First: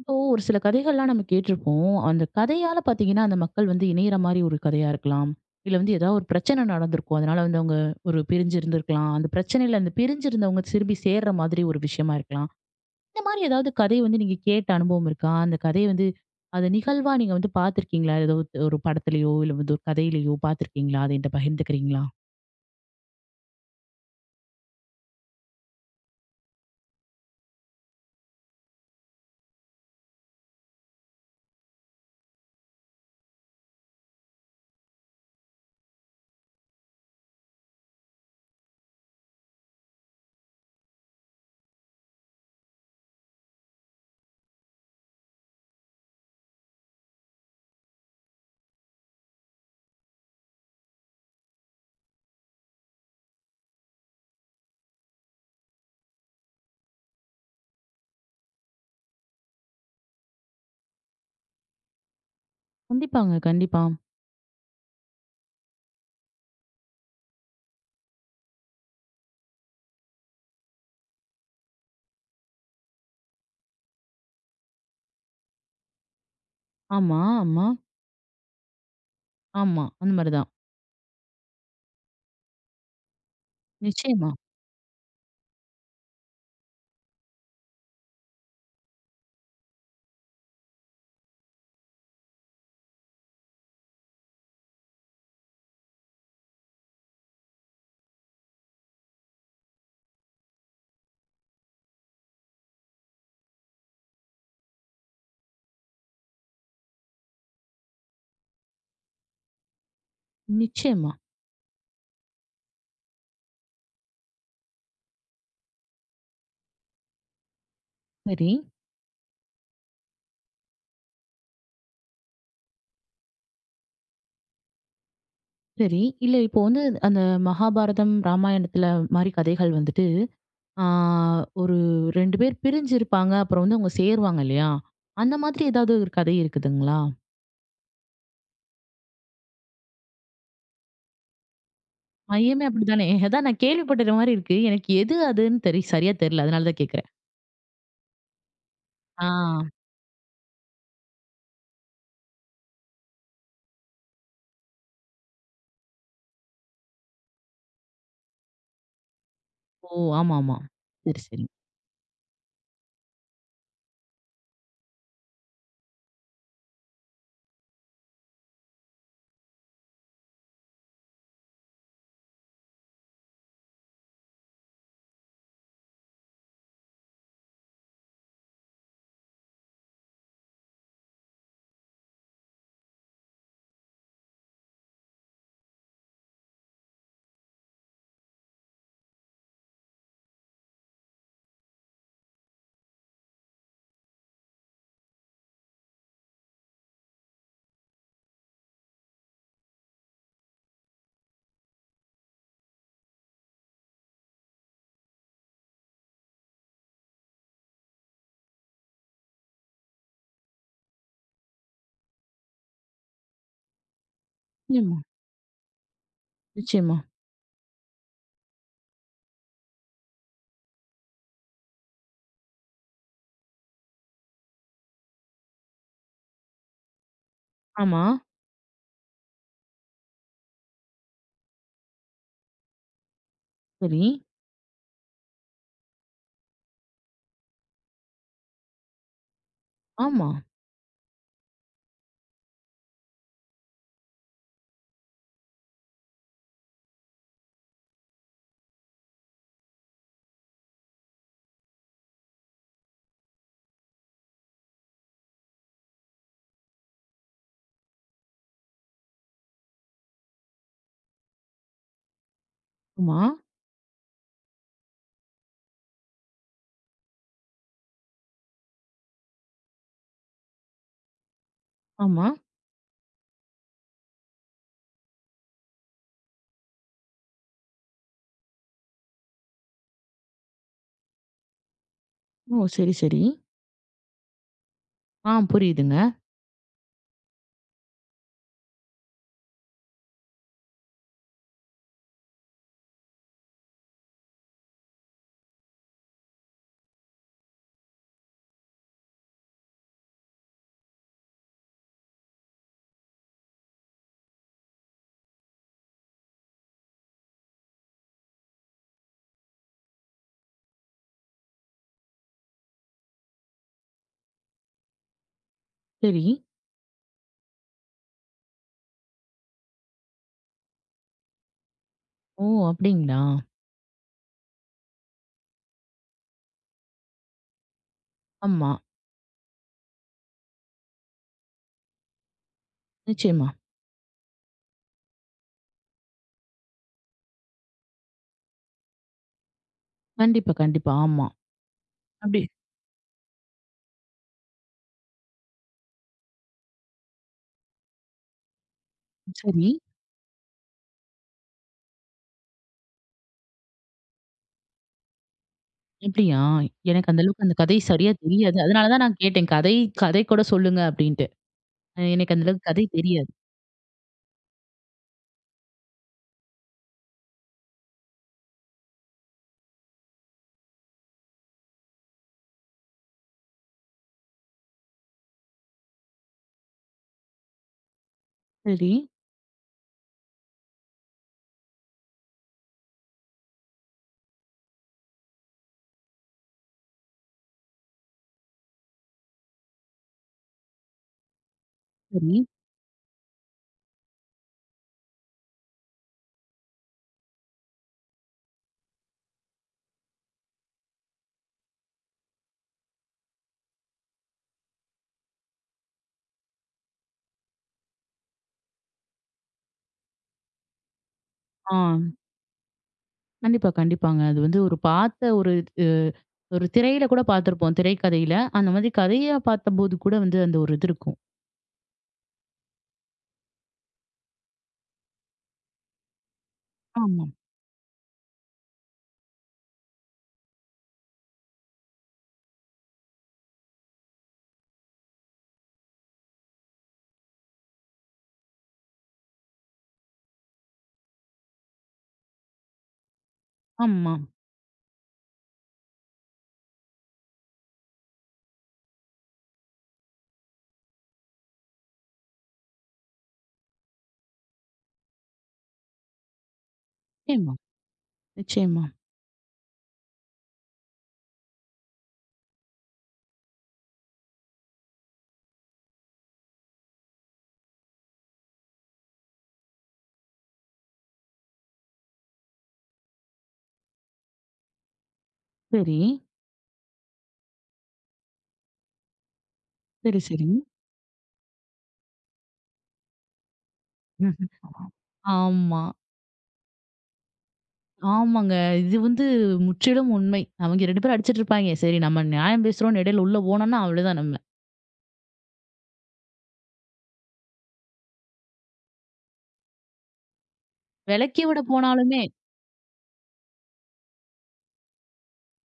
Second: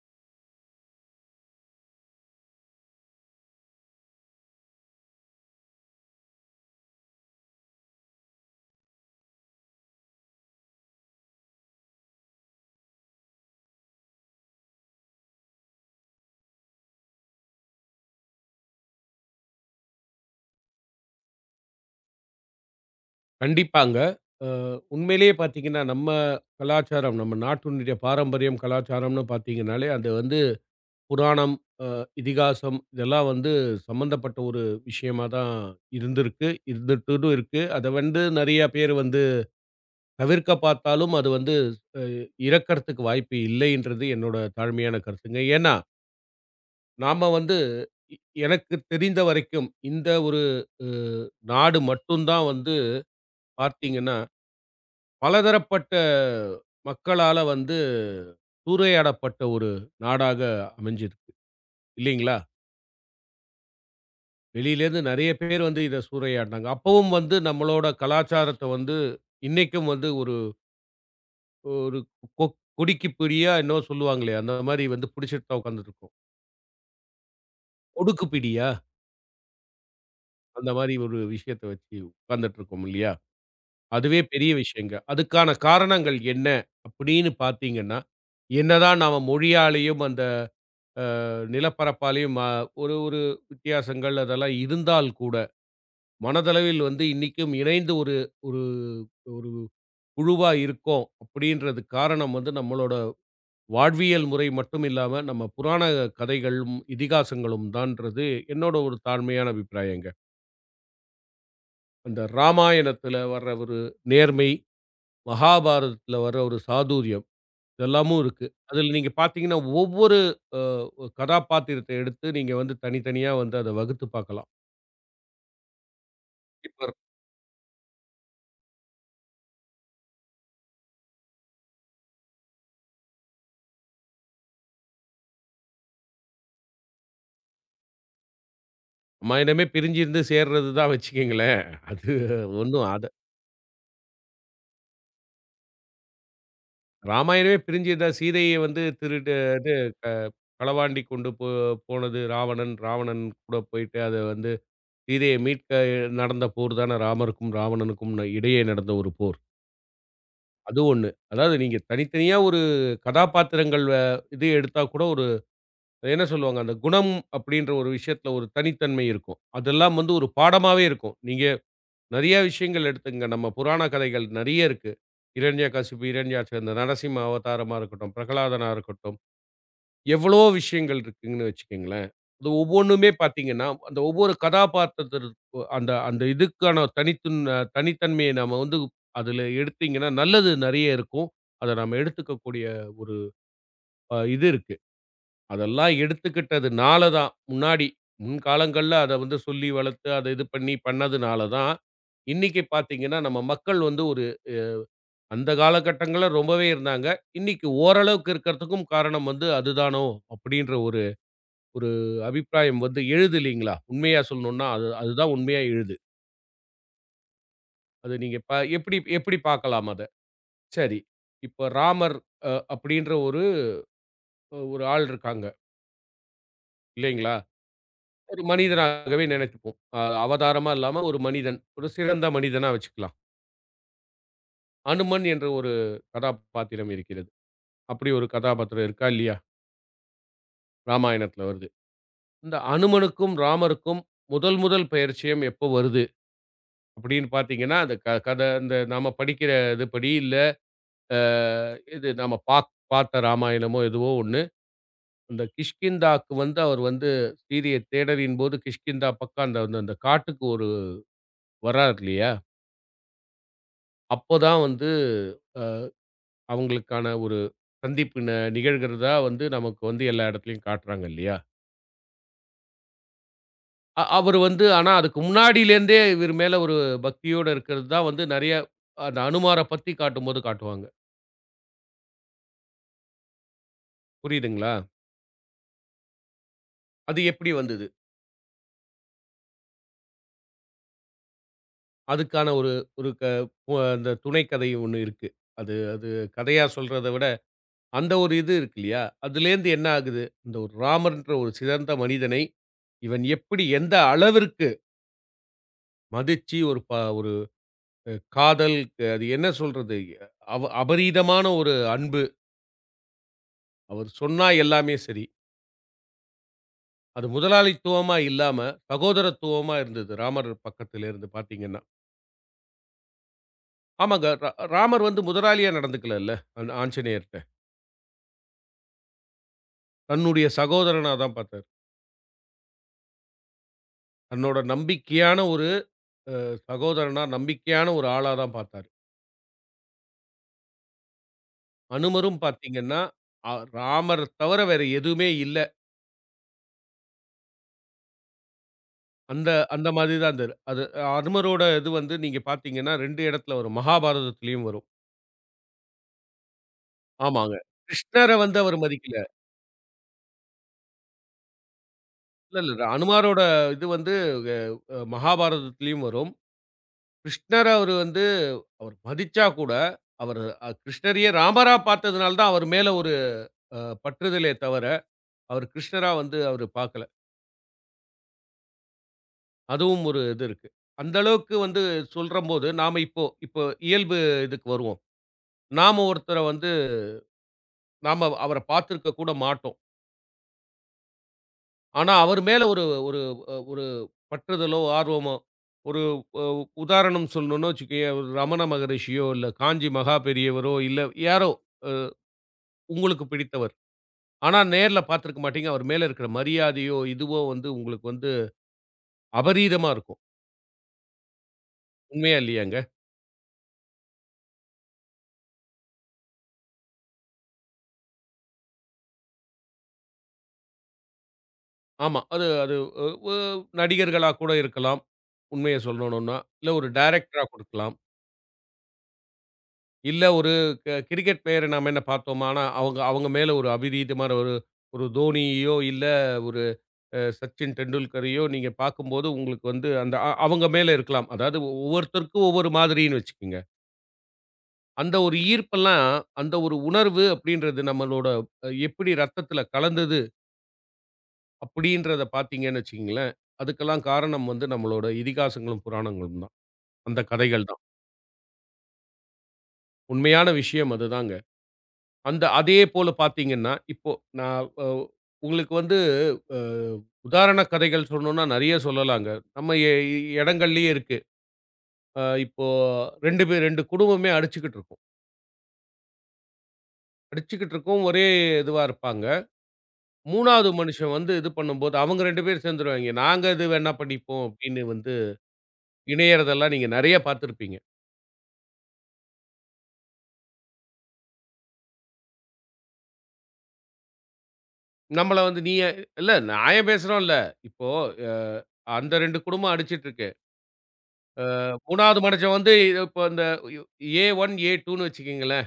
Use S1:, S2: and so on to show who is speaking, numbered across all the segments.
S1: இப்போ ஒரு சில கதைகள்லாம் நம்ம கேட்டிருப்போம். அந்த கதையால பார்த்தீங்கன்னா, அந்த மக்கள் வந்து இணையிற மாரி ஒரு கதையா இருக்கலாம். இல்ல வந்து ஏதாவது ஒரு பிரச்சனை நடந்திருக்கும். அதனால வந்து அவங்க ஒரு பிரிஞ்சு இருந்திருக்கலாம். அந்த பிரச்சனையில அந்த பிரிஞ்சிருந்தவங்க திரும்பி சேர்ற மாதிரி ஒரு விஷயமா இருக்கலாம். இந்த மாரி ஏதாவது கதை வந்து நீங்க கேட்ட அனுபவம் இருக்கா? அந்த கதைய வந்து அத நிகழ்வா நீங்க வந்து பார்த்துருக்கீங்களா? ஏதோ ஒரு ஒரு படத்துலயோ, இல்ல வந்து ஒரு கதையிலயோ பார்த்துருக்கீங்களா? அத என்ட்ட பகிர்ந்துக்கிறீங்களா?
S2: கண்டிப்பாங்க. அ உண்மையிலேயே பார்த்தீங்கன்னா, நம்ம கலாச்சாரம், நம்ம நாட்டினுடைய பாரம்பரியம், கலாச்சாரம்னு பார்த்தீங்கனாலே, அது வந்து புராணம், அ இதிகாசம் இதெல்லாம் வந்து சம்மந்தப்பட்ட ஒரு விஷயமா தான் இருந்திருக்கு. இருந்துட்டும் இருக்கு. அத வந்து நெறைய பேர் வந்து தவிர்க்க பார்த்தாலும், அது வந்து அ இறக்கறதுக்கு வாய்ப்பு இல்லைன்றது என்னோட தாழ்மையான கருத்துங்க. ஏன்னா, நாம வந்து இ எனக்கு தெரிந்த வரைக்கும், இந்த ஒரு அ நாடு மட்டும் தான் வந்து பார்த்தீங்கன்னா பலதரப்பட்ட மக்களால வந்து சூறையாடப்பட்ட ஒரு நாடாக அமைஞ்சிருக்கு. இல்லைங்களா?
S1: கண்டிப்பாங்க, கண்டிப்பா.
S2: வெளியிலேருந்து நெறைய பேர் வந்து இத சூறையாடினாங்க. அப்பவும் வந்து நம்மளோட கலாச்சாரத்த வந்து இன்னைக்கும் வந்து ஒரு ஒரு கொ கொடிக்கு பிடியா என்னவோ சொல்லுவாங்களே, அந்த மாரி வந்து பிடிச்சுட்டு தான் உட்கார்ந்துட்டுருக்கோம்.
S1: ஆமா, ஆமா,
S2: ஒடுக்கு பிடியா?
S1: ஆமா. அந்த மாரி தான்.
S2: அந்த மாரி ஒரு விஷயத்த வச்சு உட்கார்ந்துட்டு இருக்கோம் இல்லையா? அதுவே
S1: நிச்சயமா,
S2: பெரிய விஷயங்க. அதுக்கான காரணங்கள் என்ன? அப்படின்னு பார்த்தீங்கன்னா, என்னதான் நாம மொழியாலயும் அந்த நிலப்பரப்பாலேயும் ஒரு ஒரு வித்தியாசங்கள் அதெல்லாம் இருந்தால் கூட, மனதளவில் வந்து இன்னிக்கும் இணைந்து ஒரு ஒரு ஒரு குழுவா இருக்கோம் அப்படின்றதுக்கு காரணம் வந்து நம்மளோட வாழ்வியல் முறை மட்டும் இல்லாம, நம்ம புராண கதைகளும், இதிகாசங்களும் தான்றது என்னோட ஒரு தாழ்மையான அபிப்பிராயங்க.
S1: நிச்சயமா.
S2: அந்த ராமாயணத்தில வர்ற ஒரு நேர்மை, மகாபாரதத்தில வர்ற ஒரு சாதுரியம் இதெல்லாமும் இருக்கு.
S1: சரி.
S2: அதில நீங்க பார்த்தீங்கன்னா, ஒவ்வொரு அ கதாபாத்திரத்த எடுத்து நீங்க வந்து தனித்தனியா வந்து அத வகுத்து பார்க்கலாம்.
S1: சரி. இல்ல இப்போ வந்து
S2: இப்ப
S1: அந்த மகாபாரதம், ராமாயணத்துல மாரி கதைகள் வந்துட்டு, ஆ ஒரு 2 பேர் பிரிஞ்சிருப்பாங்க. அப்புறம் வந்து அவங்க சேருவாங்க இல்லையா? அந்த மாதிரி ஏதாவது ஒரு கதை இருக்குதுங்களா?
S2: ராமாயணமே பிரிஞ்சிருந்து சேர்றது தான் வச்சுக்கங்களேன். அது
S1: மையமே
S2: ஒண்ணும்
S1: அப்படித்தானே.
S2: அது
S1: அதான் நான் கேள்விப்பட்ட மாரி இருக்கு. எனக்கு எது அதுன்னு தெரி சரியா தெரியல. அதனால தான் கேட்கிறேன்.
S2: ராமாயணமே பிரிஞ்சிருந்தா சீதைய வந்து
S1: ஆ.
S2: திருட்டு இது க களவாண்டி கொண்டு போனது ராவணன். ராவணன் கூட போயிட்டு அத வந்து சீதைய மீட்க நடந்த போர் தான ராமருக்கும், ராவணனுக்கும் இடையே நடந்த ஒரு போர்.
S1: ஓ! ஆமாமா.
S2: அது ஒண்ணு.
S1: சரி, சரி.
S2: அதாவது நீங்க தனித்தனியா ஒரு கதாபாத்திரங்கள் இது எடுத்தா கூட ஒரு என்ன சொல்லுவாங்க, அந்த குணம் அப்படின்ற ஒரு விஷயத்துல ஒரு தனித்தன்மை இருக்கும். அதெல்லாம் வந்து ஒரு பாடமாவே இருக்கும். நீங்க நெறைய விஷயங்கள் எடுத்துங்க. நம்ம புராண கதைகள் நெறைய இருக்கு. இரண்யகசிபு, இரண்யாட்ச இந்த நரசிம்ம அவதாரமா இருக்கட்டும், பிரகலாதனா இருக்கட்டும், எவ்வளோ விஷயங்கள் இருக்குங்கன்னு வச்சுக்கங்களேன். அது ஒவ்வொன்னுமே பார்த்தீங்கன்னா, அந்த ஒவ்வொரு கதாபாத்திரத்திற்கு அந்த அந்த இதுக்கான தனித்தன்மைய நம்ம வந்து அதில எடுத்தீங்கன்னா, நல்லது நெறைய இருக்கும். அத நம்ம எடுத்துக்கக்கூடிய ஒரு இது இருக்கு. அதெல்லாம் எடுத்துக்கிட்டதுனால தான், முன்னாடி முன்காலங்கள்ல அத வந்து சொல்லி வளர்த்து, அத இது பண்ணி பண்ணதுனால தான், இன்னைக்கு பார்த்தீங்கன்னா, நம்ம மக்கள் வந்து ஒரு அந்த காலகட்டங்கள்ல ரொம்பவே இருந்தாங்க. இன்னைக்கு ஓரளவுக்கு இருக்கிறதுக்கும் காரணம் வந்து அதுதானோ! அப்படின்ற ஒரு ஒரு அபிப்பிராயம் வந்து எழுது இல்லைங்களா? உண்மையா சொல்லணும்னா, அது
S1: நிச்சயமா,
S2: அதுதான் உண்மையா எழுது.
S1: நிச்சயமா.
S2: அது நீங்க எப்படி எப்படி பார்க்கலாம் அத? சரி. இப்ப ராமர் அப்படின்ற ஒரு ஒரு ஆள் இருக்காங்க, இல்லைங்களா?
S1: ஆமா.
S2: ஒரு மனிதனாகவே நினைத்துப்போம். அவதாரமா இல்லாம ஒரு மனிதன். ஒரு சிறந்த மனிதனா வச்சுக்கலாம்.
S1: சரி.
S2: அனுமன் என்ற ஒரு கதாபாத்திரம் இருக்கிறது. அப்படி ஒரு கதாபாத்திரம் இருக்கா இல்லையா?
S1: ஆமா,
S2: ராமாயணத்துல வருது. இந்த அனுமனுக்கும், ராமருக்கும் முதல் முதல் பெயர்ச்சியம் எப்போ வருது? அப்படின்னு பார்த்தீங்கன்னா, அந்த அந்த நாம படிக்கிற இது படி இல்ல, அ இது நாம பார்த்த ராமாயணமோ எதுவோ ஒண்ணு. அந்த கிஷ்கிந்தாக்கு வந்து அவர் வந்து சீதைய தேடலின் போது கிஷ்கிந்தா பக்கம் அந்த அந்த அந்த காட்டுக்கு ஒரு வர்றார் இல்லையா?
S1: ஆமா,
S2: அப்பதான் வந்து அவங்களுக்கான ஒரு சந்திப்பு நிகழ்கிறதா வந்து நமக்கு வந்து எல்லா இடத்துலயும் காட்டுறாங்க இல்லையா?
S1: ஆமா.
S2: அவரு வந்து ஆனா அதுக்கு முன்னாடியிலேருந்தே இவரு மேல ஒரு பக்தியோட இருக்கிறது தான் வந்து நெறைய அந்த அனுமார பத்தி காட்டும்போது காட்டுவாங்க.
S1: ஓ! சரி, சரி.
S2: புரியுதுங்களா?
S1: ஆ புரியுதுங்க.
S2: அது எப்படி வந்தது? அதுக்கான ஒரு ஒரு அந்த துணை கதை ஒண்ணு இருக்கு. அது அது கதையா சொல்றத விட அந்த ஒரு இது இருக்கு இல்லையா? அதுலேருந்து என்ன ஆகுது? இந்த ஒரு ராமர்ன்ற ஒரு சிறந்த மனிதனை இவன் எப்படி எந்த அளவிற்கு மதிச்சு ஒரு ஒரு காதல் அது என்ன சொல்றது? அபரீதமான ஒரு அன்பு. அவர் சொன்னா எல்லாமே சரி.
S1: சரி.
S2: அது முதலாளித்துவமா இல்லாம, சகோதரத்துவமா இருந்தது. ராமர் பக்கத்துல இருந்து பார்த்தீங்கன்னா.
S1: ஓ! அப்படிங்களா?
S2: ஆமாங்க. ராமர் வந்து முதலாளியா நடந்துக்கலல்ல, அந்த ஆஞ்சநேயர்ட்ட.
S1: ஆமா.
S2: தன்னுடைய சகோதரனா தான் பார்த்தாரு.
S1: நிச்சயமா.
S2: தன்னோட நம்பிக்கையான ஒரு அ சகோதரனா, நம்பிக்கையான ஒரு ஆளா தான் பார்த்தாரு.
S1: கண்டிப்பா, கண்டிப்பா. ஆமா.
S2: அனுமரும்
S1: அப்படி
S2: பார்த்தீங்கன்னா, அ ராமர தவிர வேற எதுவுமே இல்ல. அந்த
S1: சரி.
S2: அந்த மாதிரி தான் அந்த அது அனுமரோட இது வந்து நீங்க பார்த்தீங்கன்னா, 2 இடத்துல வரும். மகாபாரதத்திலயும் வரும்.
S1: அப்படியா? எனக்கு அந்த அளவுக்கு
S2: ஆமாங்க.
S1: அந்த கதை சரியா
S2: கிருஷ்ணர
S1: தெரியாது.
S2: வந்து அவர்
S1: அதனால தான்
S2: மதிக்கல.
S1: நான் கேட்டேன். கதை கதை கூட சொல்லுங்க அப்படின்ட்டு. எனக்கு அந்த
S2: இல்ல,
S1: அளவுக்கு
S2: இல்ல.
S1: கதை தெரியாது.
S2: அனுமாரோட இது வந்து மகாபாரதத்திலயும் வரும். கிருஷ்ணர அவரு வந்து அவர் மதிச்சா கூட, அவரு கிருஷ்ணரையே ராமரா பார்த்ததுனால தான் அவர் மேல ஒரு அ பற்றுதலே தவிர, அவர் கிருஷ்ணரா வந்து அவரு பார்க்கல.
S1: சரி,
S2: அதுவும் ஒரு இது இருக்கு. அந்த அளவுக்கு வந்து சொல்றம்போது, நாம இப்போ இப்போ இயல்பு இதுக்கு வருவோம். நாம ஒருத்தர வந்து நாம அவர பார்த்திருக்க கூட மாட்டோம். ஆனா,
S1: சரி.
S2: அவர் மேல ஒரு ஒரு ஒரு பற்றுதலோ, ஆர்வமோ, ஒரு அ உதாரணம் சொல்லணும்னு வச்சுக்கயே, ஒரு ரமண மகரிஷியோ, இல்ல காஞ்சி மகா பெரியவரோ, இல்ல யாரோ அ உங்களுக்கு பிடித்தவர். ஆனா, நேர்ல பார்த்திருக்க மாட்டீங்க. அவர் மேல இருக்கிற மரியாதையோ, இதுவோ வந்து உங்களுக்கு வந்து அபரீதமா இருக்கும்.
S1: ஆ.
S2: உண்மையா இல்லையாங்க?
S1: கண்டிப்பா, கண்டிப்பாங்க. அது வந்து ஒரு பார்த்த ஒரு அ ஒரு திரையில கூட பார்த்திருப்போம். திரைக்கதையில. அந்த மாதிரி கதையா பார்த்தபோது கூட வந்து அந்த ஒரு இது இருக்கும்.
S2: ஆமா. அது அது அ வ நடிகர்களா கூட இருக்கலாம், உண்மைய சொல்லணும்னா. இல்ல ஒரு
S1: ஆமா,
S2: டைரக்டரா குடுக்கலாம். இல்ல ஒரு கிரிக்கெட் பிளேயர நாம என்ன பார்த்தோமா? ஆனா, அவங்க அவங்க மேல ஒரு அபிரீதமான ஒரு ஒரு தோனியோ, இல்ல ஒரு சச்சின் டெண்டுல்கரையோ நீங்க பார்க்கும்போது உங்களுக்கு வந்து அந்த அவங்க மேல இருக்கலாம். அதாவது ஒவ்வொருத்தருக்கும் ஒவ்வொரு மாதிரின்னு வச்சுக்கங்க.
S1: ஆமா.
S2: அந்த ஒரு ஈர்ப்பெல்லாம், அந்த ஒரு உணர்வு அப்படின்றது நம்மளோட எப்படி ரத்தத்தில கலந்தது அப்படின்றத பார்த்தீங்கன்னு வச்சுக்கங்களேன், அதுக்கெல்லாம் காரணம் வந்து நம்மளோட இதிகாசங்களும், புராணங்களும் தான். அந்த
S1: நிச்சயமா,
S2: கதைகள் தான்.
S1: நிச்சயமா.
S2: உண்மையான விஷயம் அதுதாங்க. அந்த அதே போல பார்த்தீங்கன்னா, இப்போ நான் உங்களுக்கு வந்து அ உதாரண கதைகள் சொல்லணும்னா நெறைய சொல்லலாங்க. நம்ம இடங்கள்லயே இருக்கு. இப்போ 2 பேர் 2 குடும்பமே அடிச்சுக்கிட்டு இருக்கும்.
S1: சரி,
S2: அடிச்சுக்கிட்டு இருக்கும். ஒரே இதுவா இருப்பாங்க.
S1: சரி, சரி.
S2: 3வது மனுஷன் வந்து இது பண்ணும்போது, அவங்க 2 பேரும் சேர்ந்துருவாய்ங்க. "நாங்க இது வேணா பண்ணிப்போம்" அப்படின்னு வந்து
S1: ஆமா.
S2: இணையறதெல்லாம் நீங்க நெறைய பார்த்துருப்பீங்க.
S1: ஆமாங்க. இது வந்து முற்றிலும் உண்மை. அவங்க 2 பேரும் அடிச்சிட்டு இருப்பாய்ங்க. சரி நம்ம நியாயம் பேசுறோம்னு இடையில உள்ள போனோம்னா அவ்வளோதான் நம்ம.
S2: நம்மள வந்து நீ ஏன்- இல்ல நான் ஏன் பேசுறோம்ல. இப்போ அ அந்த 2 குடும்பம் அடிச்சுட்டு இருக்கு.
S1: விலக்கி விட
S2: 3வது
S1: போனாலுமே
S2: மனுஷன் வந்து இப்ப இந்த A1, A2ன்னு வச்சுக்கங்களேன்.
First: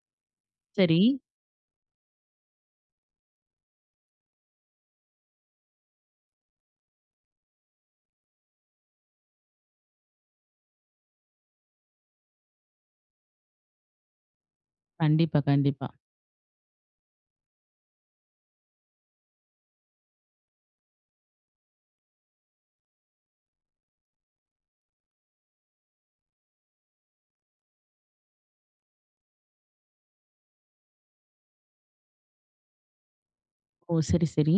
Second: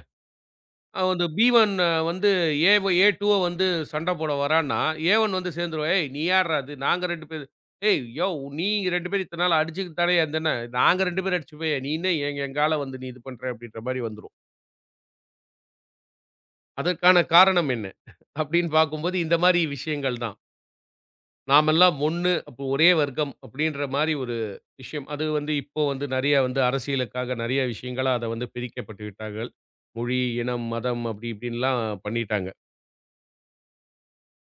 S1: சரி.
S2: அவன் வந்து B1 வந்து A1 A2வ வந்து சண்ட போட வரான்னா, A1 வந்து சேர்ந்துருவான். "ஏய்! நீ யார்றா இது? நாங்க 2 பேரு." "ஏய்! யோவ்! நீங்க 2 பேரும் இத்தன நாள் அடிச்சுக்கிட்டு தானயா இருந்தன. நாங்க 2 பேரும் அடிச்சுப்போம். நீ என்ன எங்கால வந்து நீ இது பண்ற?" அப்படீன்ற மாரி வந்துரும்.
S1: கண்டிப்பா, கண்டிப்பா.
S2: அதற்கான காரணம் என்ன? அப்படீன்னு பார்க்கும்போது, இந்த மாரி விஷயங்கள் தான். நாமெல்லாம் ஒண்ணு, அப்போ ஒரே வர்க்கம் அப்படின்ற மாரி ஒரு விஷயம். அது வந்து இப்போ வந்து நெறைய வந்து அரசியலுக்காக நெறைய விஷயங்களா அத வந்து பிரிக்கப்பட்டு விட்டார்கள். மொழி, இனம், மதம் அப்படி இப்படின்லாம் பண்ணிட்டாங்க.
S1: ஓ! சரி, சரி.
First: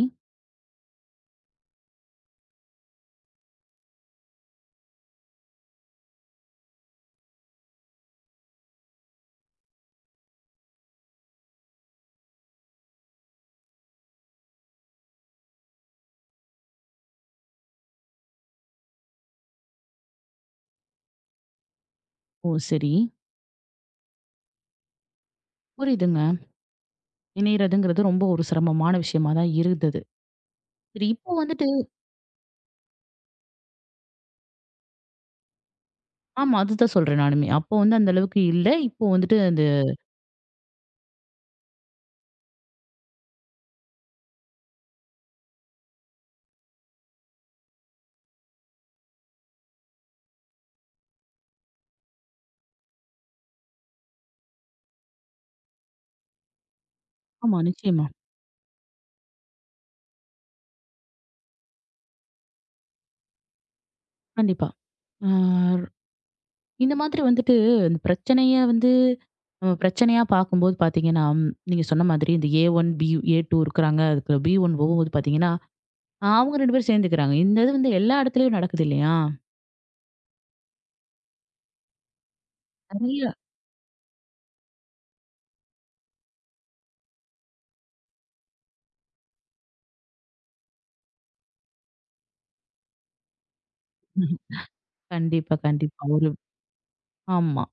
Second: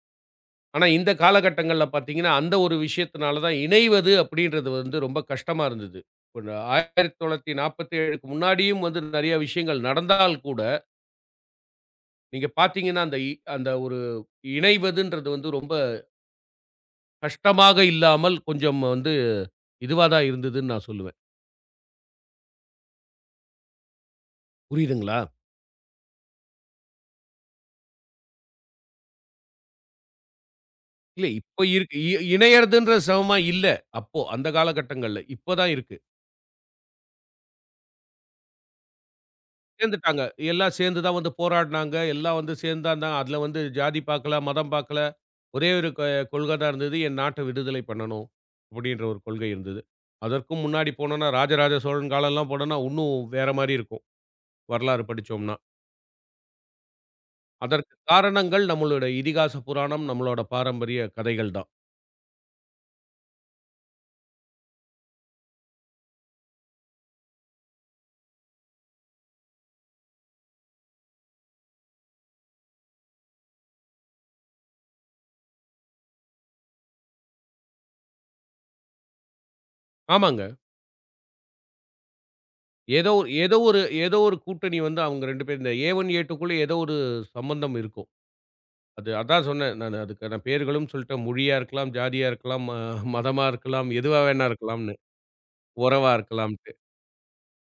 S2: ஆனா, இந்த காலகட்டங்கள்ல பார்த்தீங்கன்னா, அந்த ஒரு விஷயத்தினால தான் இணைவது அப்படின்றது வந்து ரொம்ப கஷ்டமா இருந்தது. ஒரு 1947க்கு முன்னாடியும் வந்து நெறைய விஷயங்கள் நடந்தால் கூட, நீங்க பார்த்தீங்கன்னா, அந்த அந்த ஒரு இணைவதுன்றது வந்து ரொம்ப கஷ்டமாக இல்லாமல் கொஞ்சம் வந்து இதுவா தான் இருந்ததுன்னு நான் சொல்லுவேன்.
S1: ஓ! சரி.
S2: புரியுதுங்களா?
S1: புரியுதுங்க. இணையறதுங்கிறது ரொம்ப ஒரு சிரமமான விஷயமா தான் இருந்தது. சரி
S2: இல்ல,
S1: இப்போ
S2: இப்ப
S1: வந்துட்டு
S2: இருக்கு. இணையறதுன்ற சமமா இல்ல. அப்போ, அந்த காலகட்டங்கள்ல. இப்ப தான் இருக்கு.
S1: ஆமா அதுதான் சொல்றேன் நானுமே. அப்போ வந்து அந்த அளவுக்கு இல்ல. இப்போ வந்துட்டு அந்த
S2: சேர்ந்துட்டாங்க. எல்லாம் சேர்ந்து தான் வந்து போராடுனாங்க. எல்லாம் வந்து சேர்ந்து தான் தான் அதுல வந்து ஜாதி பாக்கல, மதம் பாக்கல. ஒரே ஒரு கொள்கை தான் இருந்தது. என் நாட்ட விடுதலை பண்ணணும். அப்படின்ற ஒரு கொள்கை இருந்தது. அதற்கும் முன்னாடி போனோம்னா, ராஜராஜ சோழன் காலம்லாம் போனோம்னா, இன்னும் வேற மாரி இருக்கும். வரலாறு படிச்சோம்னா.
S1: ஆமா
S2: அதற்கு
S1: நிச்சயமா.
S2: காரணங்கள் நம்மளோட இதிகாச புராணம், நம்மளோட பாரம்பரிய கதைகள் தான்.
S1: கண்டிப்பா. ஆ இந்த மாதிரி வந்துட்டு இந்த பிரச்சனைய வந்து நம்ம பிரச்சனையா பார்க்கும்போது பார்த்தீங்கன்னா, நீங்க சொன்ன மாதிரி இந்த ஏ1, ஏ2 இருக்கிறாங்க. அதுக்கு பி1 போகும்போது பார்த்தீங்கன்னா, அவங்க 2 பேரும் சேர்ந்துக்கிறாங்க. இந்த இது வந்து எல்லா இடத்துலயும் நடக்குது இல்லையா?
S2: ஆமாங்க. ஏதோ ஒரு
S1: நெறைய.
S2: ஏதோ ஒரு ஏதோ ஒரு கூட்டணி வந்து அவங்க 2 பேரும் இந்த ஏ1, ஏ2க்குள்ள ஏதோ ஒரு சம்பந்தம் இருக்கும். அது அதான் சொன்னேன் நானு. அதுக்கான பேர்களும் சொல்ட்டேன். மொழியா இருக்கலாம், ஜாதியா இருக்கலாம், மதமா இருக்கலாம், எதுவா வேணா இருக்கலாம்ன்னு.
S1: கண்டிப்பா, கண்டிப்பா.
S2: உறவா
S1: ஒரு
S2: இருக்கலாம்ன்ட்டு.
S1: ஆமா.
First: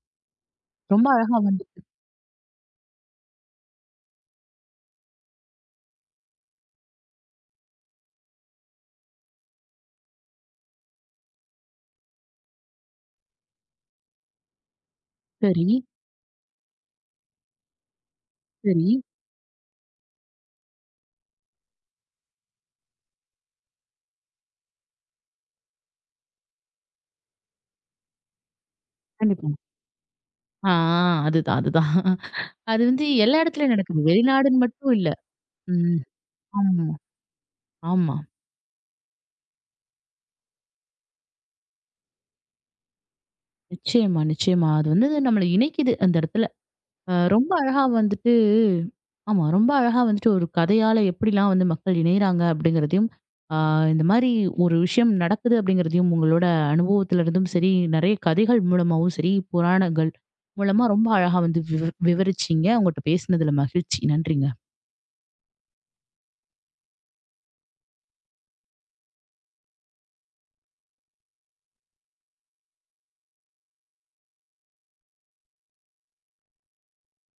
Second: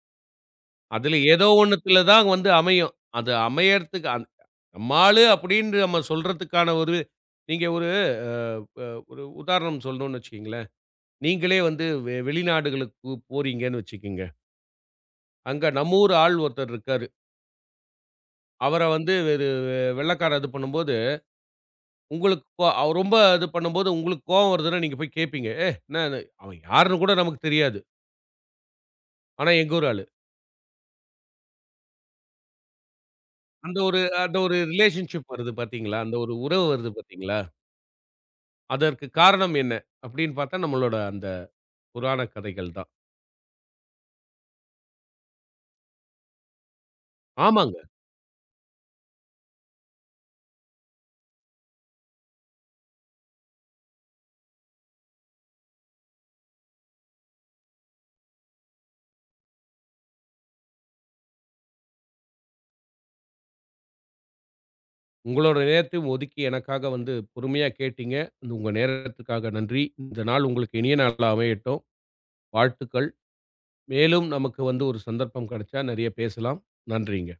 S1: ரொம்ப
S2: அதுல
S1: அழகா
S2: ஏதோ
S1: வந்து
S2: ஒண்ணுத்துல தான் வந்து அமையும். அது அமையறதுக்கு நம்ம ஆளு அப்படின்னு நம்ம சொல்றதுக்கான ஒரு நீங்க ஒரு அ ஒரு உதாரணம் சொல்லணும்னு வச்சுக்கங்களேன். நீங்களே வந்து வெளிநாடுகளுக்கு போறீங்கன்னு வச்சுக்கங்க. அங்க
S1: சரி,
S2: நம்ம ஊர் ஆள் ஒருத்தர் இருக்காரு. அவர
S1: சரி.
S2: வந்து வெள்ளைக்காரன் இது பண்ணும்போது உங்களுக்கு கோ அவ ரொம்ப இது பண்ணும்போது உங்களுக்கு கோவம் வருதுன்னா, நீங்க போய் கேட்பீங்க. ஏய் என்னன்னு அவன் யாருன்னு கூட நமக்கு தெரியாது.
S1: கண்டிப்பா.
S2: ஆனா எங்க ஊர் ஆளு.
S1: ஆ, ஆ. அதுதான், அதுதான். அது வந்து எல்லா இடத்துலயும்
S2: அந்த ஒரு
S1: நடக்குது.
S2: அந்த ஒரு
S1: வெளிநாடுன்னு மட்டும் இல்ல.
S2: ரிலேஷன்ஷிப் வருது பார்த்தீங்களா?
S1: ம்.
S2: அந்த ஒரு உறவு
S1: ஆமா,
S2: வருது பார்த்தீங்களா?
S1: ஆமா.
S2: அதற்கு காரணம் என்ன? அப்படின்னு பார்த்தா நம்மளோட அந்த புராண கதைகள் தான்.
S1: நிச்சயமா, நிச்சயமா. அது வந்து நம்மள இணைக்குது அந்த இடத்துல. ரொம்ப
S2: ஆமாங்க.
S1: அழகா வந்துட்டு ஆமா. ரொம்ப அழகா வந்துட்டு ஒரு கதையால எப்படிலாம் வந்து மக்கள் இணையறாங்க அப்படிங்கிறதையும், அ இந்த மாரி ஒரு விஷயம் நடக்குது அப்படிங்கிறதையும் உங்களோட அனுபவத்துல இருந்தும் சரி, நெறைய கதைகள் மூலமாவும் சரி, புராணங்கள் மூலமா ரொம்ப அழகா வந்து விவரிச்சீங்க. உங்கட்ட பேசினதுல மகிழ்ச்சி. நன்றிங்க.
S2: உங்களோட நேரத்தையும் ஒதுக்கி எனக்காக வந்து பொறுமையா கேட்டீங்க. இந்த உங்க நேரத்துக்காக நன்றி. இந்த நாள் உங்களுக்கு இனிய நாளா அமையட்டும். வாழ்த்துக்கள். மேலும் நமக்கு வந்து ஒரு சந்தர்ப்பம் கிடைச்சா நெறைய பேசலாம். நன்றிங்க.